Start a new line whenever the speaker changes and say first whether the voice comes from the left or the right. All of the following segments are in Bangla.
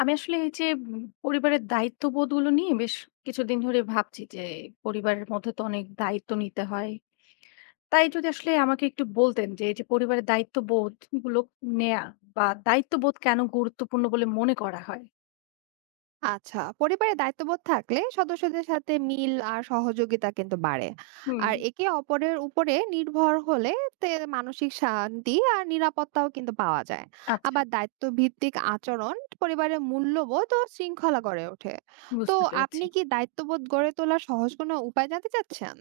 left: আমি আসলে এই যে পরিবারের দায়িত্ববোধগুলো নিয়ে বেশ কিছুদিন ধরে ভাবছি যে পরিবারের মধ্যে তো অনেক দায়িত্ব নিতে হয়। তাই যদি আসলে আমাকে একটু বলতেন যে এই যে পরিবারের দায়িত্ববোধ গুলো নেয়া বা দায়িত্ববোধ কেন গুরুত্বপূর্ণ বলে মনে করা হয়?
right: আচ্ছা, পরিবারে দায়িত্ববোধ থাকলে সদস্যদের সাথে মিল আর সহযোগিতা কিন্তু বাড়ে।
left: হুম।
right: আর একে অপরের উপরে নির্ভর হলে তে মানসিক শান্তি আর নিরাপত্তাও কিন্তু পাওয়া যায়।
left: আচ্ছা।
right: আবার দায়িত্ব ভিত্তিক আচরণ পরিবারের মূল্যবোধ ও শৃঙ্খলা গড়ে ওঠে। তো
left: বুঝতে পেরেছি।
right: আপনি কি দায়িত্ববোধ গড়ে তোলার সহজ কোনো উপায় জানতে চাচ্ছেন?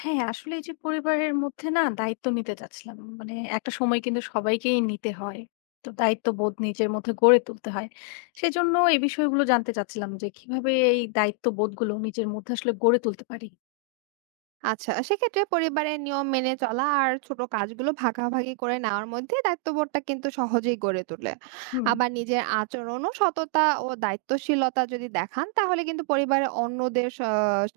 left: হ্যাঁ, আসলে এই যে পরিবারের মধ্যে না দায়িত্ব নিতে চাচ্ছিলাম। মানে একটা সময় কিন্তু সবাইকেই নিতে হয়। তো দায়িত্ববোধ নিজের মধ্যে গড়ে তুলতে হয়। সেজন্য এই বিষয়গুলো জানতে চাচ্ছিলাম যে কিভাবে এই দায়িত্ববোধগুলো নিজের মধ্যে আসলে গড়ে তুলতে পারি?
right: আচ্ছা, সেক্ষেত্রে পরিবারের নিয়ম মেনে চলা আর ছোট কাজগুলো ভাগাভাগি করে নেওয়ার মধ্যে দায়িত্ববোধটা কিন্তু সহজেই গড়ে তোলে।
left: হুম,
right: আবার নিজের আচরণও সততা ও দায়িত্বশীলতা যদি দেখান তাহলে কিন্তু পরিবারের অন্যদের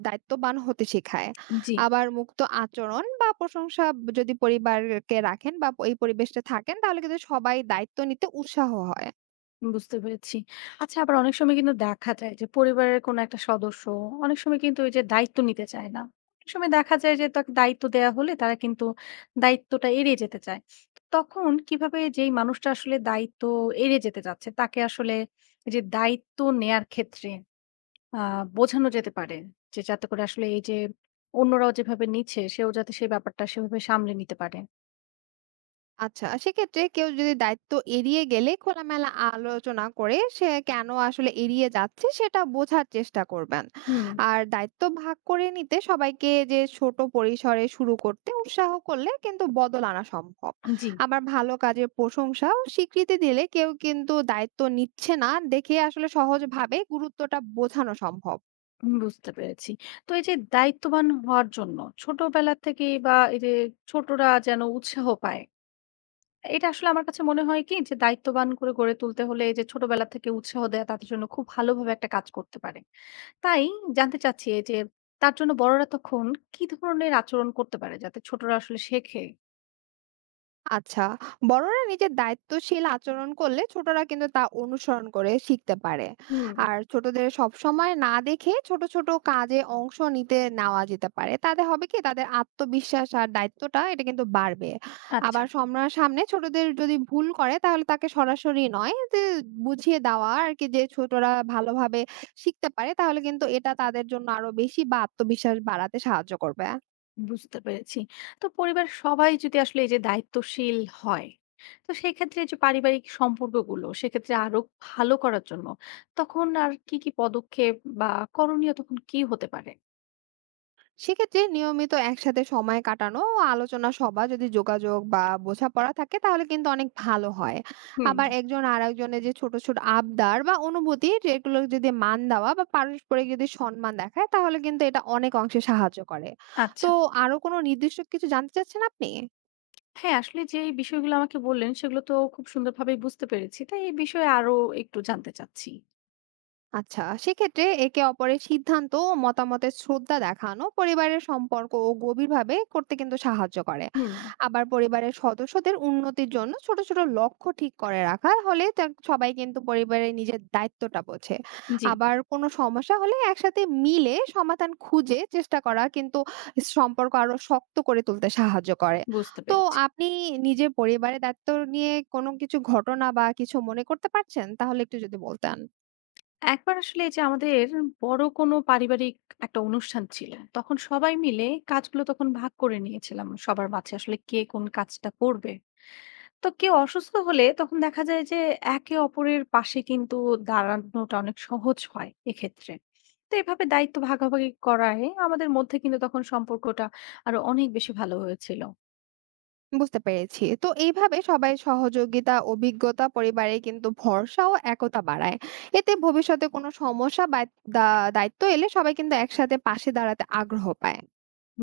right: দায়িত্ববান হতে শেখায়।
left: জি।
right: আবার মুক্ত আচরণ বা প্রশংসা যদি পরিবারকে রাখেন বা এই পরিবেশটা থাকেন তাহলে কিন্তু সবাই দায়িত্ব নিতে উৎসাহ হয়।
left: বুঝতে পেরেছি। আচ্ছা আবার অনেক সময় কিন্তু দেখা যায় যে পরিবারের কোনো একটা সদস্য অনেক সময় কিন্তু ওই যে দায়িত্ব নিতে চায় না। অনেক সময় দেখা যায় যে তাকে দায়িত্ব দেয়া হলে তারা কিন্তু দায়িত্বটা এড়িয়ে যেতে চায়। তো তখন কিভাবে যেই মানুষটা আসলে দায়িত্ব এড়িয়ে যেতে চাচ্ছে তাকে আসলে এই যে দায়িত্ব নেয়ার ক্ষেত্রে আ বোঝানো যেতে পারে যে যাতে করে আসলে এই যে অন্যরাও যেভাবে নিচ্ছে সেও যাতে সেই ব্যাপারটা সেভাবে সামলে নিতে পারে?
right: আচ্ছা, সেক্ষেত্রে কেউ যদি দায়িত্ব এড়িয়ে গেলে খোলামেলা আলোচনা করে সে কেন আসলে এড়িয়ে যাচ্ছে সেটা বোঝার চেষ্টা করবেন।
left: হুম।
right: আর দায়িত্ব ভাগ করে নিতে সবাইকে যে ছোট পরিসরে শুরু করতে উৎসাহ করলে কিন্তু বদল আনা সম্ভব।
left: জি।
right: আবার ভালো কাজের প্রশংসা ও স্বীকৃতি দিলে কেউ কিন্তু দায়িত্ব নিচ্ছে না দেখে আসলে সহজভাবে গুরুত্বটা বোঝানো সম্ভব।
left: বুঝতে পেরেছি। তো এই যে দায়িত্ববান হওয়ার জন্য ছোটবেলা থেকেই বা এই যে ছোটরা যেন উৎসাহ পায়। এটা আসলে আমার কাছে মনে হয় কি যে দায়িত্ববান করে গড়ে তুলতে হলে এই যে ছোটবেলা থেকে উৎসাহ দেয়া তাদের জন্য খুব ভালোভাবে একটা কাজ করতে পারে। তাই জানতে চাচ্ছি এই যে তার জন্য বড়রা তখন কি ধরনের আচরণ করতে পারে যাতে ছোটরা আসলে শেখে?
right: আচ্ছা, বড়রা নিজের দায়িত্বশীল আচরণ করলে ছোটরা কিন্তু তা অনুসরণ করে শিখতে পারে।
left: হুম।
right: আর ছোটদের সবসময় না দেখে ছোট, ছোট কাজে অংশ নিতে নেওয়া যেতে পারে। তাতে হবে কি তাদের আত্মবিশ্বাস আর দায়িত্বটা এটা কিন্তু বাড়বে।
left: আচ্ছা।
right: আবার সম্রার সামনে ছোটদের যদি ভুল করে তাহলে তাকে সরাসরি নয় যে বুঝিয়ে দেওয়া আরকি যে ছোটরা ভালোভাবে শিখতে পারে তাহলে কিন্তু এটা তাদের জন্য আরো বেশি বা আত্মবিশ্বাস বাড়াতে সাহায্য করবে।
left: বুঝতে পেরেছি। তো পরিবারের সবাই যদি আসলে এই যে দায়িত্বশীল হয়, তো সেই ক্ষেত্রে এই যে পারিবারিক সম্পর্কগুলো সেক্ষেত্রে আরো ভালো করার জন্য তখন আর কি, কি পদক্ষেপ বা করণীয় তখন কি হতে পারে?
right: সেক্ষেত্রে নিয়মিত একসাথে সময় কাটানো ও আলোচনা সভা যদি যোগাযোগ বা বোঝাপড়া থাকে তাহলে কিন্তু অনেক ভালো হয়।
left: হুম,
right: আবার একজন আরেকজনের যে ছোট ছোট আবদার বা অনুভূতি যেগুলো যদি মান দেওয়া বা পারস্পরিক যদি সম্মান দেখায় তাহলে কিন্তু এটা অনেক অংশে সাহায্য করে।
left: আচ্ছা।
right: তো আরো কোনো নির্দিষ্ট কিছু জানতে চাচ্ছেন আপনি?
left: হ্যাঁ, আসলে যে এই বিষয়গুলো আমাকে বললেন সেগুলো তো খুব সুন্দরভাবেই বুঝতে পেরেছি। তাই এই বিষয়ে আরো একটু জানতে চাচ্ছি।
right: আচ্ছা, সেক্ষেত্রে একে অপরের সিদ্ধান্ত ও মতামতের শ্রদ্ধা দেখানো পরিবারের সম্পর্ক ও গভীরভাবে করতে কিন্তু সাহায্য করে।
left: হুম।
right: আবার পরিবারের সদস্যদের উন্নতির জন্য ছোট ছোট লক্ষ্য ঠিক করে রাখা হলে সবাই কিন্তু পরিবারের নিজের দায়িত্বটা বোঝে।
left: জি,
right: আবার কোনো সমস্যা হলে একসাথে মিলে সমাধান খুঁজে চেষ্টা করা কিন্তু সম্পর্ক আরো শক্ত করে তুলতে সাহায্য করে।
left: বুঝতে
right: তো
left: পেরেছি।
right: আপনি নিজের পরিবারের দায়িত্ব নিয়ে কোনো কিছু ঘটনা বা কিছু মনে করতে পারছেন তাহলে একটু যদি বলতেন।
left: একবার আসলে এই যে আমাদের বড় কোনো পারিবারিক একটা অনুষ্ঠান ছিল। তখন সবাই মিলে কাজগুলো তখন ভাগ করে নিয়েছিলাম। সবার মাঝে আসলে কে কোন কাজটা করবে। তো কেউ অসুস্থ হলে তখন দেখা যায় যে একে অপরের পাশে কিন্তু দাঁড়ানোটা অনেক সহজ হয় এক্ষেত্রে। তো এভাবে দায়িত্ব ভাগাভাগি করায় আমাদের মধ্যে কিন্তু তখন সম্পর্কটা আরো অনেক বেশি ভালো হয়েছিল।
right: বুঝতে পেরেছি। তো এইভাবে সবাই সহযোগিতা, অভিজ্ঞতা পরিবারে কিন্তু ভরসা ও একতা বাড়ায়। এতে ভবিষ্যতে কোনো সমস্যা বা দা দায়িত্ব এলে সবাই কিন্তু একসাথে পাশে দাঁড়াতে আগ্রহ পায়।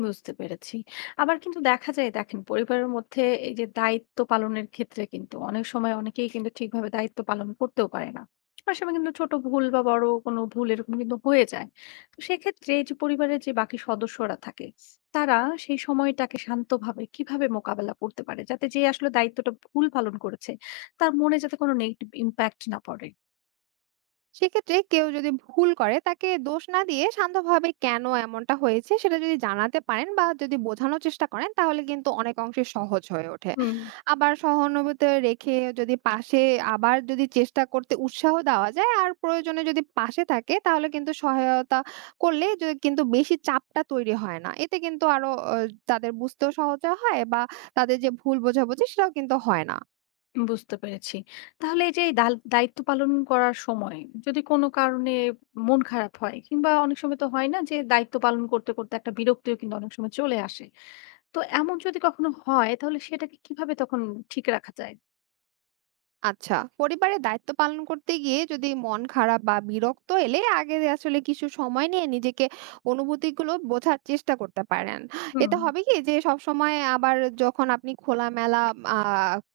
left: বুঝতে পেরেছি। আবার কিন্তু দেখা যায় দেখেন পরিবারের মধ্যে এই যে দায়িত্ব পালনের ক্ষেত্রে কিন্তু অনেক সময় অনেকেই কিন্তু ঠিকভাবে দায়িত্ব পালন করতেও পারে না। অনেক সময় কিন্তু ছোট ভুল বা বড় কোনো ভুল এরকম কিন্তু হয়ে যায়। তো সেক্ষেত্রে এই যে পরিবারের যে বাকি সদস্যরা থাকে, তারা সেই সময়টাকে শান্তভাবে কিভাবে মোকাবেলা করতে পারে? যাতে যে আসলে দায়িত্বটা ভুল পালন করেছে, তার মনে যাতে কোনো নেগেটিভ ইমপ্যাক্ট না পড়ে?
right: সেক্ষেত্রে কেউ যদি ভুল করে তাকে দোষ না দিয়ে শান্তভাবে কেন এমনটা হয়েছে সেটা যদি জানাতে পারেন বা যদি বোঝানোর চেষ্টা করেন তাহলে কিন্তু অনেক অংশে সহজ হয়ে ওঠে।
left: হুম।
right: আবার সহানুভূতি রেখে যদি পাশে আবার যদি চেষ্টা করতে উৎসাহ দেওয়া যায় আর প্রয়োজনে যদি পাশে থাকে তাহলে কিন্তু সহায়তা করলে যদি কিন্তু বেশি চাপটা তৈরি হয় না এতে কিন্তু আরো তাদের বুঝতেও সহজ হয় বা তাদের যে ভুল বোঝাবুঝি সেটাও কিন্তু হয় না।
left: বুঝতে পেরেছি। তাহলে এই যে এই দায়িত্ব পালন করার সময় যদি কোনো কারণে মন খারাপ হয় কিংবা অনেক সময় তো হয় না যে দায়িত্ব পালন করতে, করতে একটা বিরক্তিও কিন্তু অনেক সময় চলে আসে। তো এমন যদি কখনো হয় তাহলে সেটাকে কিভাবে তখন ঠিক রাখা যায়?
right: আচ্ছা, পরিবারের দায়িত্ব পালন করতে গিয়ে যদি মন খারাপ বা বিরক্ত এলে আগে আসলে কিছু সময় নিয়ে নিজেকে অনুভূতিগুলো বোঝার চেষ্টা করতে পারেন।
left: হুম,
right: এতে হবে কি যে সবসময় আবার যখন আপনি খোলামেলা আ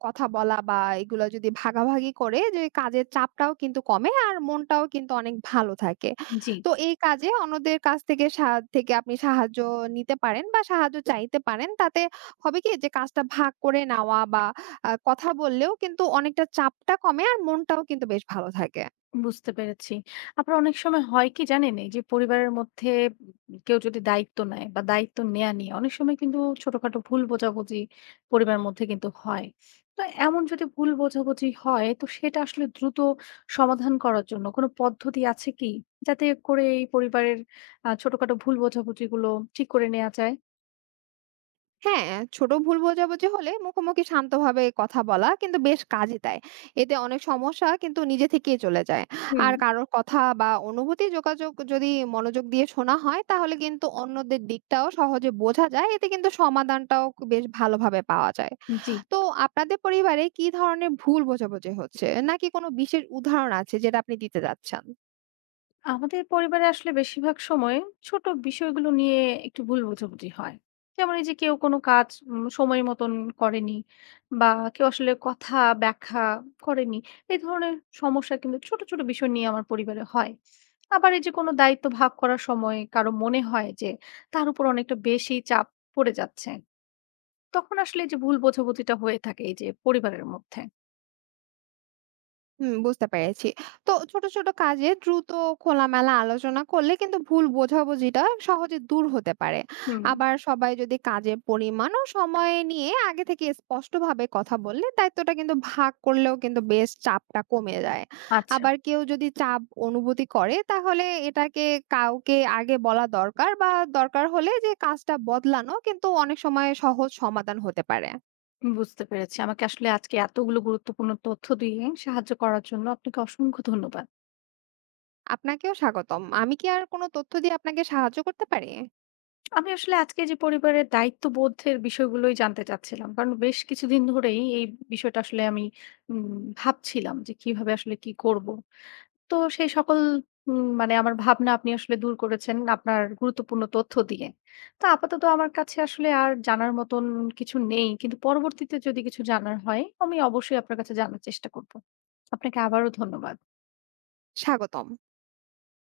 right: কথা বলা বা এগুলো যদি ভাগাভাগি করে যে কাজের চাপটাও কিন্তু কমে আর মনটাও কিন্তু অনেক ভালো থাকে।
left: জি।
right: তো এই কাজে অন্যদের কাছ থেকে আপনি সাহায্য নিতে পারেন বা সাহায্য চাইতে পারেন। তাতে হবে কি যে কাজটা ভাগ করে নেওয়া বা কথা বললেও কিন্তু অনেকটা চাপটা কমে আর মনটাও কিন্তু বেশ ভালো থাকে।
left: বুঝতে পেরেছি। আবার অনেক সময় হয় কি জানেন? এই যে পরিবারের মধ্যে কেউ যদি দায়িত্ব নেয় বা দায়িত্ব নেয়া নিয়ে অনেক সময় কিন্তু ছোটখাটো ভুল বোঝাবুঝি পরিবারের মধ্যে কিন্তু হয়। তো এমন যদি ভুল বোঝাবুঝি হয় তো সেটা আসলে দ্রুত সমাধান করার জন্য কোনো পদ্ধতি আছে কি? যাতে করে এই পরিবারের ছোটখাটো ভুল বোঝাবুঝিগুলো ঠিক করে নেয়া যায়?
right: হ্যাঁ, ছোট ভুল বোঝাবুঝি হলে মুখোমুখি শান্তভাবে কথা বলা কিন্তু বেশ কাজে দেয়। এতে অনেক সমস্যা কিন্তু নিজে থেকেই চলে যায়।
left: হুম।
right: আর কারোর কথা বা অনুভূতি যোগাযোগ যদি মনোযোগ দিয়ে শোনা হয় তাহলে কিন্তু অন্যদের দিকটাও সহজে বোঝা যায়। এতে কিন্তু সমাধানটাও বেশ ভালোভাবে পাওয়া যায়।
left: জি।
right: তো আপনাদের পরিবারে কি ধরনের ভুল বোঝাবুঝি হচ্ছে? নাকি কোনো বিশেষ উদাহরণ আছে যেটা আপনি দিতে যাচ্ছেন?
left: আমাদের পরিবারে আসলে বেশিরভাগ সময় ছোট বিষয়গুলো নিয়ে একটু ভুল বোঝাবুঝি হয় যেমন এই যে কেউ কোনো কাজ সময় মতন করেনি বা কেউ আসলে কথা ব্যাখ্যা করেনি এই ধরনের সমস্যা কিন্তু ছোট ছোট বিষয় নিয়ে আমার পরিবারে হয়। আবার এই যে কোনো দায়িত্ব ভাগ করার সময় কারো মনে হয় যে তার উপর অনেকটা বেশি চাপ পড়ে যাচ্ছে তখন আসলে এই যে ভুল বোঝাবুঝিটা হয়ে থাকে এই যে পরিবারের মধ্যে।
right: হুম, বুঝতে পেরেছি। তো ছোট, ছোট কাজে দ্রুত খোলামেলা আলোচনা করলে কিন্তু ভুল বোঝাবুঝিটা সহজে দূর হতে পারে।
left: হুম।
right: আবার সবাই যদি কাজের পরিমাণ ও সময় নিয়ে আগে থেকে স্পষ্টভাবে কথা বললে দায়িত্বটা কিন্তু ভাগ করলেও কিন্তু বেশ চাপটা কমে যায়।
left: আচ্ছা।
right: আবার কেউ যদি চাপ অনুভূতি করে তাহলে এটাকে কাউকে আগে বলা দরকার বা দরকার হলে যে কাজটা বদলানো কিন্তু অনেক সময় সহজ সমাধান হতে পারে।
left: বুঝতে পেরেছি। আমাকে আসলে আজকে এতগুলো গুরুত্বপূর্ণ তথ্য দিয়ে সাহায্য করার জন্য আপনাকে অসংখ্য ধন্যবাদ।
right: আপনাকেও স্বাগতম। আমি কি আর কোনো তথ্য দিয়ে আপনাকে সাহায্য করতে পারি?
left: আমি আসলে আজকে যে পরিবারের দায়িত্ববোধের বিষয়গুলোই জানতে চাচ্ছিলাম। কারণ বেশ কিছুদিন ধরেই এই বিষয়টা আসলে আমি ভাবছিলাম যে কিভাবে আসলে কি করব। তো সেই সকল মানে আমার ভাবনা আপনি আসলে দূর করেছেন আপনার গুরুত্বপূর্ণ তথ্য দিয়ে। তো আপাতত আমার কাছে আসলে আর জানার মতন কিছু নেই। কিন্তু পরবর্তীতে যদি কিছু জানার হয় আমি অবশ্যই আপনার কাছে জানার চেষ্টা করব। আপনাকে আবারও ধন্যবাদ।
right: স্বাগতম।